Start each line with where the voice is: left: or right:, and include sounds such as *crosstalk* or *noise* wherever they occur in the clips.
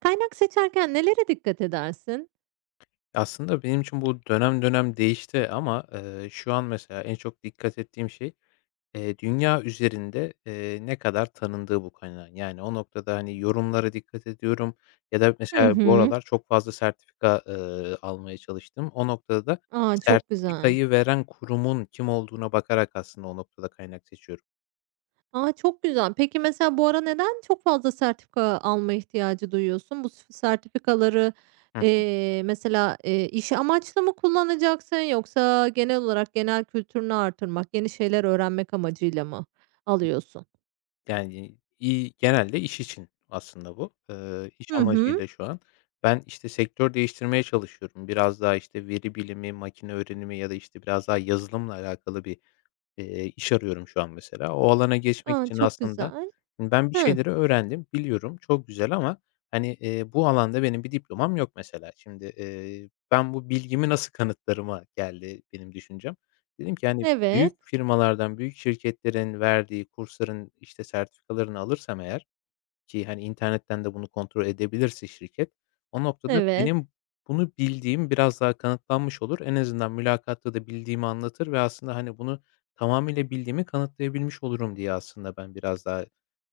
right: Kaynak seçerken nelere dikkat edersin?
left: Aslında benim için bu dönem dönem değişti ama, şu an mesela en çok dikkat ettiğim şey, dünya üzerinde, ne kadar tanındığı bu kaynağın. Yani o noktada, hani, yorumlara dikkat ediyorum ya da
right: Hı
left: mesela bu
right: hı.
left: aralar çok fazla sertifika, almaya çalıştım. O noktada da
right: A, çok güzel.
left: sertifikayı veren kurumun kim olduğuna bakarak aslında o noktada kaynak seçiyorum.
right: A, çok güzel. Peki, mesela bu ara neden çok fazla sertifika alma ihtiyacı duyuyorsun? Bu sertifikaları, mesela, iş amaçlı mı kullanacaksın yoksa genel olarak genel kültürünü artırmak, yeni şeyler öğrenmek amacıyla mı alıyorsun?
left: Yani, genelde iş için aslında bu. İş
right: Hı hı.
left: amacıyla şu an. Ben, işte, sektör değiştirmeye çalışıyorum. Biraz daha, işte, veri bilimi, makine öğrenimi ya da, işte, biraz daha yazılımla alakalı bir iş arıyorum şu an mesela. O alana geçmek
right: A,
left: için
right: çok
left: aslında
right: güzel.
left: hani, ben bir
right: Hı.
left: şeyleri öğrendim, biliyorum, çok güzel ama, hani, bu alanda benim bir diplomam yok mesela. Şimdi, ben bu bilgimi nasıl kanıtlarıma geldi benim düşüncem. Dedim ki, hani,
right: Evet,
left: büyük firmalardan, büyük şirketlerin verdiği kursların, işte, sertifikalarını alırsam eğer, ki, hani, internetten de bunu kontrol edebilirse şirket, o noktada
right: evet.
left: benim bunu bildiğim biraz daha kanıtlanmış olur. En azından mülakatta da bildiğimi anlatır ve aslında, hani, bunu tamamıyla bildiğimi kanıtlayabilmiş olurum diye aslında ben biraz daha,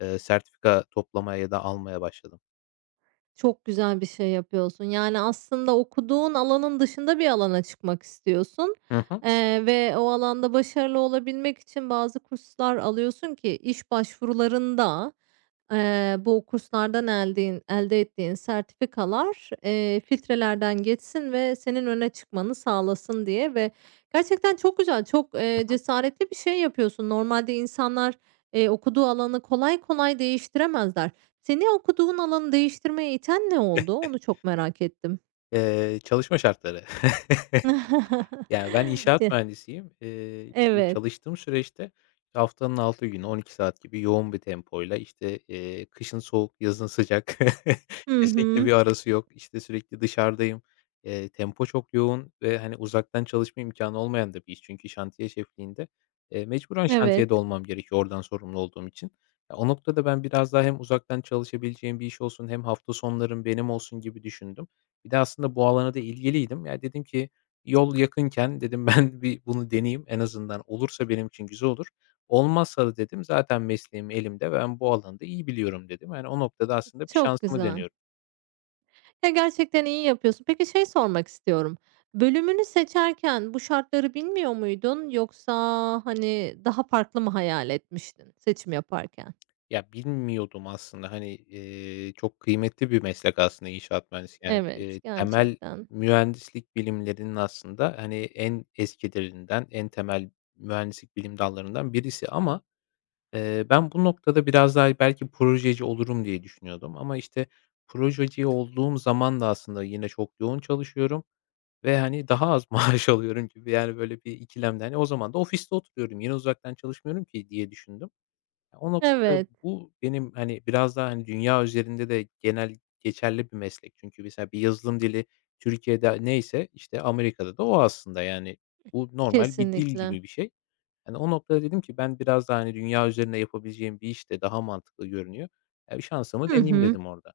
left: sertifika toplamaya ya da almaya başladım.
right: Çok güzel bir şey yapıyorsun. Yani, aslında okuduğun alanın dışında bir alana çıkmak istiyorsun,
left: Hı hı.
right: ve o alanda başarılı olabilmek için bazı kurslar alıyorsun ki iş başvurularında, bu kurslardan elde ettiğin sertifikalar, filtrelerden geçsin ve senin öne çıkmanı sağlasın diye ve gerçekten çok güzel, çok, cesaretli bir şey yapıyorsun. Normalde insanlar, okuduğu alanı kolay kolay değiştiremezler. Seni okuduğun alanı değiştirmeye iten ne oldu? Onu çok merak ettim.
left: Çalışma şartları. *laughs*
right: *laughs*
left: Ya, ben
right: E
left: inşaat mühendisiyim. İşte,
right: evet.
left: çalıştığım süreçte haftanın 6 günü 12 saat gibi yoğun bir tempoyla, işte, kışın soğuk, yazın sıcak, *laughs*
right: Hı
left: kesinlikle
right: hı.
left: bir arası yok. İşte, sürekli dışarıdayım. Tempo çok yoğun ve, hani, uzaktan çalışma imkanı olmayan da bir iş çünkü şantiye şefliğinde. Mecburen
right: Evet.
left: şantiyede olmam gerekiyor oradan sorumlu olduğum için. Ya, o noktada ben biraz daha hem uzaktan çalışabileceğim bir iş olsun hem hafta sonlarım benim olsun gibi düşündüm. Bir de aslında bu alana da ilgiliydim. Ya, dedim ki yol yakınken dedim ben bir bunu deneyeyim. En azından olursa benim için güzel olur. Olmazsa da dedim zaten mesleğim elimde. Ben bu alanda iyi biliyorum dedim. Yani o noktada aslında bir
right: Çok
left: şansımı
right: güzel.
left: deniyorum.
right: Ya, gerçekten iyi yapıyorsun. Peki, şey sormak istiyorum. Bölümünü seçerken bu şartları bilmiyor muydun yoksa, hani, daha farklı mı hayal etmiştin seçim yaparken?
left: Ya bilmiyordum aslında hani, çok kıymetli bir meslek aslında inşaat mühendisliği. Yani,
right: Evet,
left: eee, temel
right: gerçekten.
left: mühendislik bilimlerinin aslında hani en eskilerinden, en temel mühendislik bilim dallarından birisi ama ben bu noktada biraz daha belki projeci olurum diye düşünüyordum ama, işte, projeci olduğum zaman da aslında yine çok yoğun çalışıyorum ve, hani, daha az *laughs* maaş alıyorum gibi, yani, böyle bir ikilemde. Hani, o zaman da ofiste oturuyorum, yine uzaktan çalışmıyorum ki diye düşündüm. O noktada
right: Evet,
left: bu benim, hani, biraz daha, hani, dünya üzerinde de genel geçerli bir meslek. Çünkü mesela bir yazılım dili Türkiye'de neyse, işte, Amerika'da da o aslında, yani. Bu normal bir dil
right: kesinlikle.
left: gibi bir şey. Yani o noktada dedim ki ben biraz daha, hani, dünya üzerinde yapabileceğim bir iş de daha mantıklı görünüyor. Ya, bir şansımı
right: Hı
left: deneyeyim
right: hı.
left: dedim orada.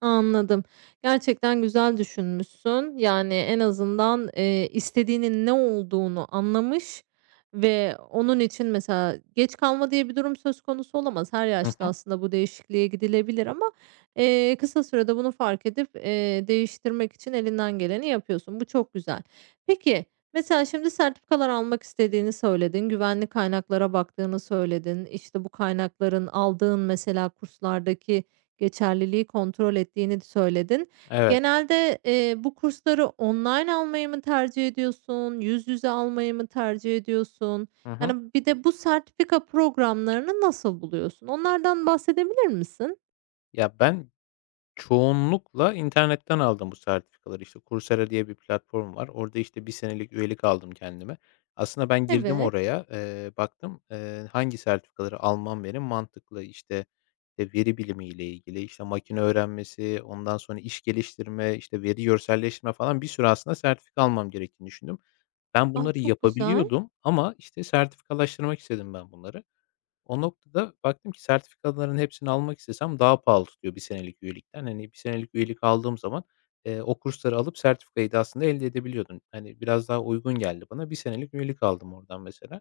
right: Anladım. Gerçekten güzel düşünmüşsün. Yani, en azından, istediğinin ne olduğunu anlamış ve onun için mesela geç kalma diye bir durum söz konusu olamaz. Her
left: Hı
right: yaşta
left: hı.
right: aslında bu değişikliğe gidilebilir ama, kısa sürede bunu fark edip, değiştirmek için elinden geleni yapıyorsun. Bu çok güzel. Peki, mesela şimdi sertifikalar almak istediğini söyledin, güvenli kaynaklara baktığını söyledin. İşte, bu kaynakların aldığın mesela kurslardaki geçerliliği kontrol ettiğini söyledin.
left: Evet.
right: Genelde, bu kursları online almayı mı tercih ediyorsun? Yüz yüze almayı mı tercih ediyorsun?
left: Hı hı.
right: Yani, bir de bu sertifika programlarını nasıl buluyorsun? Onlardan bahsedebilir misin?
left: Ya, ben çoğunlukla internetten aldım bu sertifikaları. İşte Coursera diye bir platform var. Orada, işte, bir senelik üyelik aldım kendime. Aslında ben girdim
right: Evet.
left: oraya, baktım, hangi sertifikaları almam benim mantıklı. İşte, veri bilimi ile ilgili, işte, makine öğrenmesi, ondan sonra iş geliştirme, işte, veri görselleştirme falan bir sürü aslında sertifika almam gerektiğini düşündüm. Ben
right: Ah,
left: bunları
right: çok güzel.
left: yapabiliyordum ama, işte, sertifikalaştırmak istedim ben bunları. O noktada baktım ki sertifikaların hepsini almak istesem daha pahalı tutuyor bir senelik üyelikten. Hani bir senelik üyelik aldığım zaman, o kursları alıp sertifikayı da aslında elde edebiliyordun. Hani, biraz daha uygun geldi bana. Bir senelik üyelik aldım oradan mesela.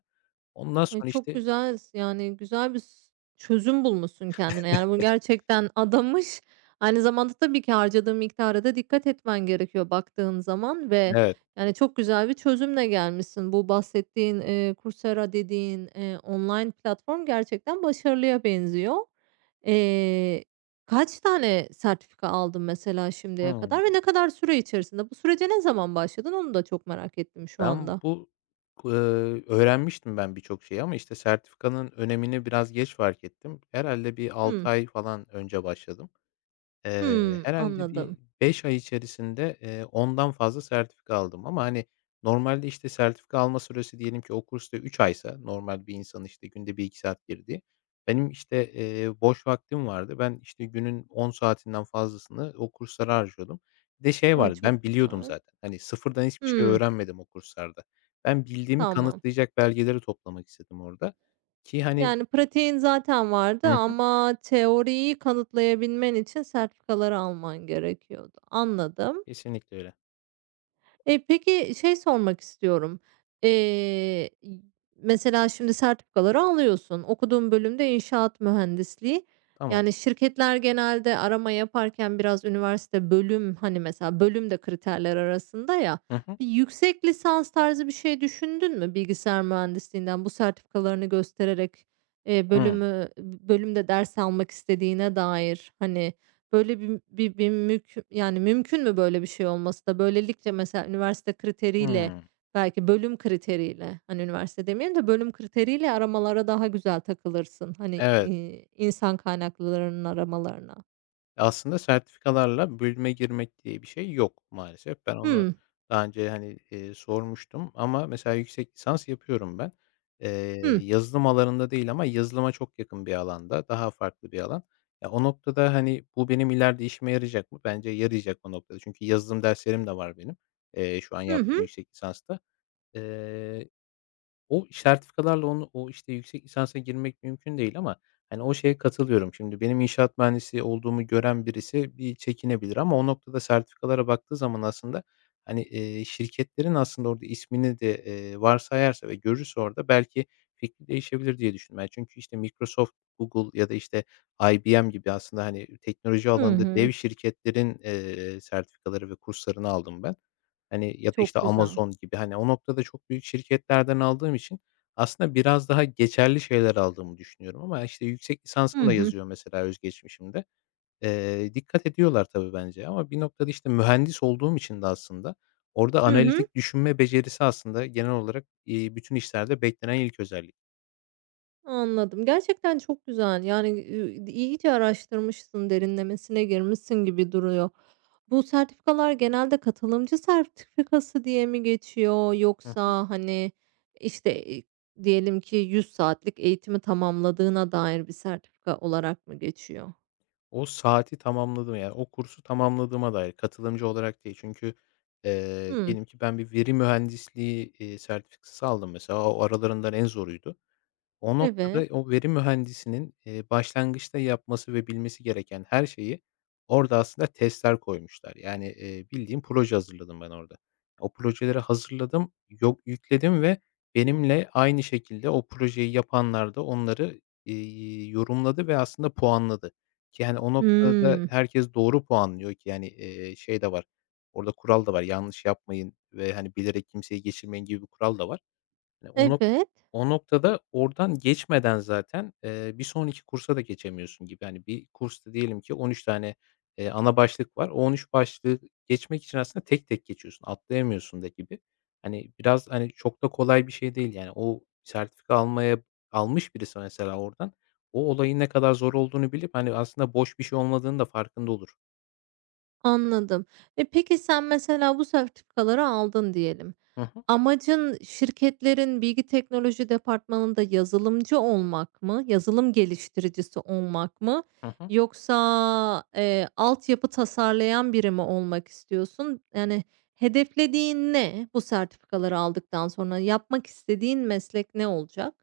left: Ondan
right: Ay,
left: sonra,
right: çok
left: işte.
right: güzel yani, güzel bir çözüm bulmuşsun kendine. Yani, bu gerçekten adamış. Aynı zamanda tabii ki harcadığın miktara da dikkat etmen gerekiyor baktığın zaman ve,
left: Evet.
right: yani, çok güzel bir çözümle gelmişsin. Bu bahsettiğin, Coursera dediğin, online platform gerçekten başarılıya benziyor. Eee, kaç tane sertifika aldın mesela şimdiye kadar
left: Hımm.
right: ve ne kadar süre içerisinde? Bu sürece ne zaman başladın? Onu da çok merak ettim şu
left: Ben
right: anda.
left: bu ku öğrenmiştim ben birçok şeyi ama, işte, sertifikanın önemini biraz geç fark ettim. Herhâlde bir
right: hmm
left: 6 ay falan önce başladım.
right: Hımm.
left: Herhâlde bir
right: Anladım.
left: 5 ay içerisinde, 10'dan fazla sertifika aldım ama, hani, normalde, işte, sertifika alma süresi diyelim ki o kursta 3 aysa normal bir insanın, işte, günde bir iki saat girdiği, benim, işte, boş vaktim vardı. Ben, işte, günün 10 saatinden fazlasını o kurslara harcıyordum. Bir de şey
right: A,
left: vardı,
right: çok
left: ben biliyordum
right: güzel.
left: zaten. Hani, sıfırdan hiçbir şey
right: Hımm,
left: öğrenmedim o kurslarda. Ben bildiğimi
right: tamam.
left: kanıtlayacak belgeleri toplamak istedim orada ki, hani.
right: Yani, pratiğin zaten vardı
left: Hı,
right: ama teoriyi kanıtlayabilmen için sertifikaları alman gerekiyordu. Anladım.
left: kesinlikle öyle.
right: Peki, şey sormak istiyorum. Eee, y mesela şimdi sertifikaları alıyorsun. Okuduğun bölümde inşaat mühendisliği.
left: Tamam.
right: Yani şirketler genelde arama yaparken biraz üniversite bölüm, hani, mesela bölüm de kriterler arasında ya,
left: Hı hı.
right: bir yüksek lisans tarzı bir şey düşündün mü bilgisayar mühendisliğinden bu sertifikalarını göstererek,
left: Hımm.
right: bölümde ders almak istediğine dair? Hani, böyle bir mümkün yani, mümkün mü böyle bir şey olması da? Böylelikle mesela üniversite kriteriyle,
left: Hımm.
right: belki bölüm kriteriyle, hani, üniversite demeyelim de bölüm kriteriyle aramalara daha güzel takılırsın. Hani,
left: Evet.
right: insan kaynaklarının aramalarına.
left: Aslında sertifikalarla bölüme girmek diye bir şey yok maalesef. Ben onu
right: Hımm.
left: daha önce, hani, sormuştum ama mesela yüksek lisans yapıyorum ben. Eee,
right: Hıh.
left: Yazılım alanında değil ama yazılıma çok yakın bir alanda, daha farklı bir alan. Ya, o noktada, hani, bu benim ileride işime yarayacak mı? Bence yarayacak o noktada. Çünkü yazılım derslerim de var benim, şu an
right: Hı
left: yaptığım
right: hı.
left: yüksek lisansta. O sertifikalarla onu o, işte, yüksek lisansa girmek mümkün değil ama, hani, o şeye katılıyorum. Şimdi benim inşaat mühendisi olduğumu gören birisi bir çekinebilir ama o noktada sertifikalara baktığı zaman aslında, hani, şirketlerin aslında orada ismini de, varsayarsa ve görürse orada belki fikri değişebilir diye düşündüm. Yani, çünkü, işte, Microsoft, Google ya da, işte, IBM gibi aslında, hani, teknoloji
right: Hı
left: alanında
right: hı.
left: dev şirketlerin, sertifikaları ve kurslarını aldım ben. Hani, ya da,
right: Çok
left: işte,
right: güzel.
left: Amazon gibi, hani, o noktada çok büyük şirketlerden aldığım için aslında biraz daha geçerli şeyler aldığımı düşünüyorum ama, işte, yüksek
right: Hı
left: lisansım da
right: hı.
left: yazıyor mesela özgeçmişimde. Dikkat ediyorlar tabii bence ama bir noktada, işte, mühendis olduğum için de aslında orada
right: Hı hı.
left: analitik düşünme becerisi aslında genel olarak, bütün işlerde beklenen ilk özellik.
right: Anladım. Gerçekten çok güzel. Yani, iyice araştırmışsın, derinlemesine girmişsin gibi duruyor. Bu sertifikalar genelde katılımcı sertifikası diye mi geçiyor
left: Hı.
right: yoksa, hani, işte, diyelim ki 100 saatlik eğitimi tamamladığına dair bir sertifika olarak mı geçiyor?
left: O saati tamamladım, yani, o kursu tamamladığıma dair katılımcı olarak değil. Çünkü,
right: Hımm,
left: diyelim ki ben bir veri mühendisliği, sertifikası aldım mesela. O aralarından en zoruydu. O
right: evet.
left: noktada o veri mühendisinin, başlangıçta yapması ve bilmesi gereken her şeyi orada aslında testler koymuşlar. Yani, bildiğim proje hazırladım ben orada. O projeleri hazırladım, yok yükledim ve benimle aynı şekilde o projeyi yapanlar da onları, yorumladı ve aslında puanladı ki, hani, o noktada da
right: Hımm,
left: herkes doğru puanlıyor ki, yani, şey de var, orada kural da var, yanlış yapmayın ve, hani, bilerek kimseyi geçirmeyin gibi bir kural da var. Hani,
right: evet.
left: o noktada oradan geçmeden zaten, bir sonraki kursa da geçemiyorsun gibi. Yani bir kursta diyelim ki 13 tane, ana başlık var. O 13 başlığı geçmek için aslında tek tek geçiyorsun, atlayamıyorsun da gibi. Hani, biraz, hani, çok da kolay bir şey değil, yani. O sertifika almış birisi mesela oradan, o olayın ne kadar zor olduğunu bilip, hani, aslında boş bir şey olmadığını da farkında olur.
right: Anladım. E, peki sen mesela bu sertifikaları aldın diyelim.
left: Hı hı.
right: Amacın şirketlerin bilgi teknoloji departmanında yazılımcı olmak mı? Yazılım geliştiricisi olmak mı?
left: Hı hı.
right: Yoksa, altyapı tasarlayan biri mi olmak istiyorsun? Yani hedeflediğin ne bu sertifikaları aldıktan sonra? Yapmak istediğin meslek ne olacak?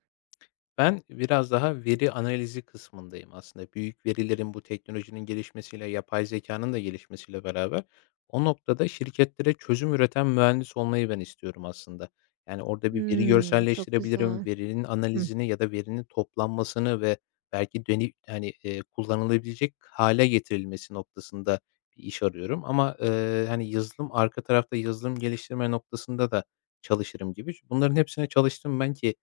left: Ben biraz daha veri analizi kısmındayım aslında. Büyük verilerin bu teknolojinin gelişmesiyle, yapay zekanın da gelişmesiyle beraber o noktada şirketlere çözüm üreten mühendis olmayı ben istiyorum aslında. Yani orada bir veri
right: Hımm, çok
left: görselleştirebilirim,
right: güzel.
left: verinin
right: Hı.
left: analizini ya da verinin toplanmasını ve belki hani, kullanılabilecek hale getirilmesi noktasında bir iş arıyorum ama, hani, yazılım arka tarafta yazılım geliştirme noktasında da çalışırım gibi. Bunların hepsine çalıştım ben ki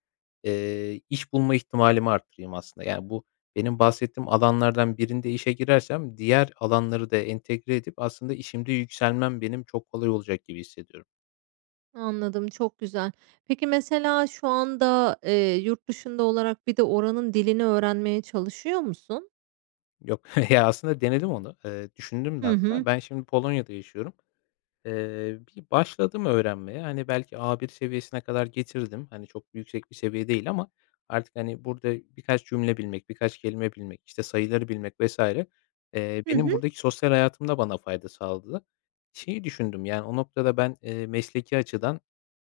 left: İş bulma ihtimalimi arttırayım aslında. Yani, bu benim bahsettiğim alanlardan birinde işe girersem diğer alanları da entegre edip aslında işimde yükselmem benim çok kolay olacak gibi hissediyorum.
right: Anladım, çok güzel. Peki, mesela şu anda, yurt dışında olarak bir de oranın dilini öğrenmeye çalışıyor musun?
left: Yok, *laughs* ya, aslında denedim onu. Düşündüm de
right: Hı hı.
left: hatta. Ben şimdi Polonya'da yaşıyorum. Bir başladım öğrenmeye. Hani, belki A1 seviyesine kadar getirdim. Hani, çok yüksek bir seviye değil ama artık, hani, burada birkaç cümle bilmek, birkaç kelime bilmek, işte, sayıları bilmek vesaire,
right: Hı
left: benim
right: hı.
left: buradaki sosyal hayatımda bana fayda sağladı. Şeyi düşündüm, yani, o noktada ben, mesleki açıdan,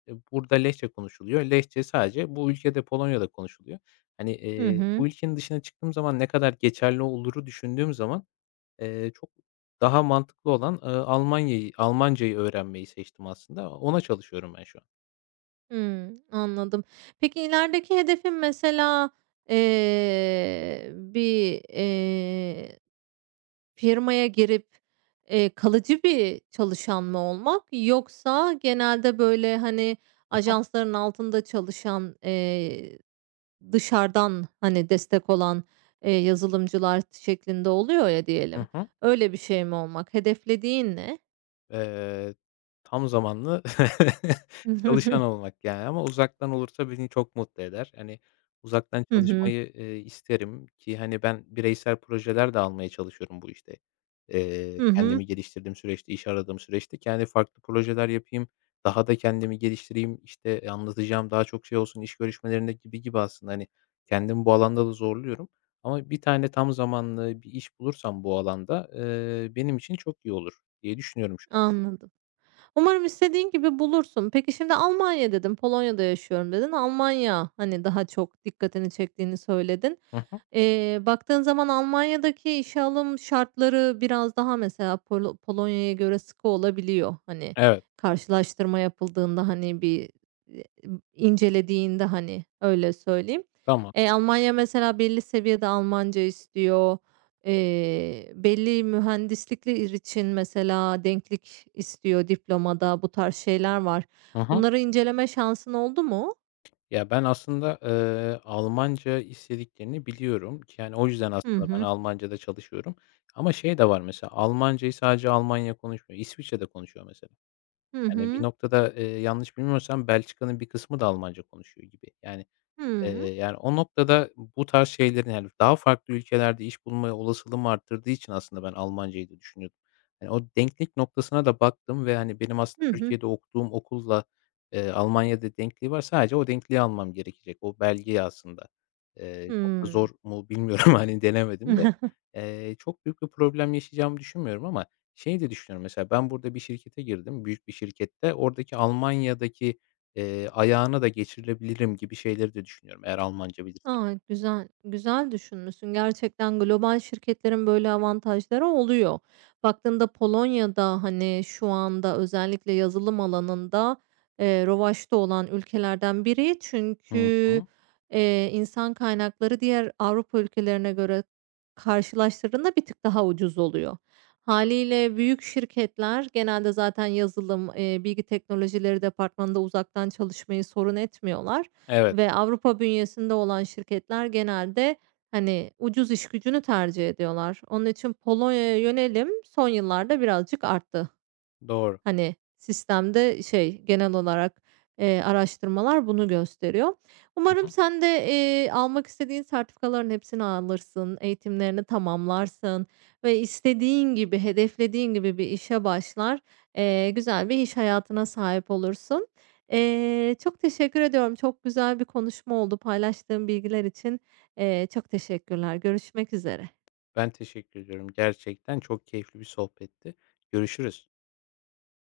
left: burada Lehçe konuşuluyor. Lehçe sadece bu ülkede, Polonya'da konuşuluyor. Hani,
right: Hı
left: eee,
right: hı.
left: bu ülkenin dışına çıktığım zaman ne kadar geçerli oluru düşündüğüm zaman, çok daha mantıklı olan, Almanya'yı Almancayı öğrenmeyi seçtim aslında. Ona çalışıyorum ben şu an.
right: Hımm, anladım. Peki ilerideki hedefin mesela, eee, bir, eee, firmaya girip, kalıcı bir çalışan mı olmak yoksa genelde böyle, hani,
left: Hı hı.
right: ajansların altında çalışan, dışarıdan, hani, destek olan, yazılımcılar şeklinde oluyor ya
left: Hı
right: diyelim,
left: hı.
right: öyle bir şey mi olmak? Hedeflediğin ne?
left: Eee, Tam zamanlı *laughs*
right: Hı hı.
left: çalışan olmak yani ama uzaktan olursa beni çok mutlu eder. Hani, uzaktan
right: Hı hı.
left: çalışmayı, isterim ki, hani, ben bireysel projeler de almaya çalışıyorum bu işte.
right: Hı hı.
left: Kendimi geliştirdiğim süreçte, iş aradığım süreçte kendi farklı projeler yapayım, daha da kendimi geliştireyim, işte, anlatacağım daha çok şey olsun iş görüşmelerinde gibi gibi aslında, hani, kendimi bu alanda da zorluyorum ama bir tane tam zamanlı bir iş bulursam bu alanda, benim için çok iyi olur diye düşünüyorum.
right: Anladım. Umarım istediğin gibi bulursun. Peki şimdi Almanya dedin, Polonya'da yaşıyorum dedin. Almanya hani daha çok dikkatini çektiğini söyledin.
left: Hı hı.
right: Baktığın zaman Almanya'daki işe alım şartları biraz daha mesela Polonya'ya göre sıkı olabiliyor. Hani
left: Evet,
right: karşılaştırma yapıldığında hani bir e, incelediğinde hani öyle söyleyeyim.
left: tamam.
right: E, Almanya mesela belli seviyede Almanca istiyor. Belli mühendislikler için mesela denklik istiyor diplomada, bu tarz şeyler var.
left: Hı hı.
right: Bunları inceleme şansın oldu mu?
left: Ya, ben aslında, Almanca istediklerini biliyorum ki, yani, o yüzden
right: Hı
left: aslında ben
right: hı.
left: Almanca'da çalışıyorum ama şey de var mesela, Almancayı sadece Almanya konuşmuyor, İsviçre de konuşuyor mesela.
right: Hı
left: Yani, bir
right: hı.
left: noktada, yanlış bilmiyorsam Belçika'nın bir kısmı da Almanca konuşuyor gibi. Yani
right: Hıı.
left: Eee, yani, o noktada bu tarz şeylerin, yani, daha farklı ülkelerde iş bulma olasılığımı arttırdığı için aslında ben Almancayı da düşünüyordum. Hani, o denklik noktasına da baktım ve, hani, benim aslında
right: Hı hı.
left: Türkiye'de okuduğum okulla, Almanya'da denkliği var. Sadece o denkliği almam gerekecek. O belgeyi aslında. Çok da
right: Hıı.
left: zor mu bilmiyorum, *laughs* hani, denemedim de.
right: *laughs*
left: Çok büyük bir problem yaşayacağımı düşünmüyorum ama şeyi de düşünüyorum mesela ben burada bir şirkete girdim, büyük bir şirkette. Oradaki Almanya'daki ayağına da geçirilebilirim gibi şeyleri de düşünüyorum eğer Almanca bilirsem.
right: A, güzel, güzel düşünmüşsün. Gerçekten global şirketlerin böyle avantajları oluyor. Baktığında Polonya'da, hani, şu anda özellikle yazılım alanında, revaçta olan ülkelerden biri.
left: Hı
right: Çünkü,
left: hı.
right: insan kaynakları diğer Avrupa ülkelerine göre karşılaştırdığında bir tık daha ucuz oluyor. Haliyle büyük şirketler genelde zaten yazılım, bilgi teknolojileri departmanında uzaktan çalışmayı sorun etmiyorlar.
left: Evet,
right: Ve Avrupa bünyesinde olan şirketler genelde, hani, ucuz iş gücünü tercih ediyorlar. Onun için Polonya'ya yönelim son yıllarda birazcık arttı.
left: doğru.
right: Hani, sistemde şey, genel olarak, araştırmalar bunu gösteriyor.
left: Hı
right: Umarım
left: hı.
right: sen de, almak istediğin sertifikaların hepsini alırsın, eğitimlerini tamamlarsın ve istediğin gibi, hedeflediğin gibi bir işe başlar, güzel bir iş hayatına sahip olursun. Çok teşekkür ediyorum. Çok güzel bir konuşma oldu. Paylaştığım bilgiler için, çok teşekkürler. Görüşmek üzere.
left: Ben teşekkür ediyorum. Gerçekten çok keyifli bir sohbetti. Görüşürüz.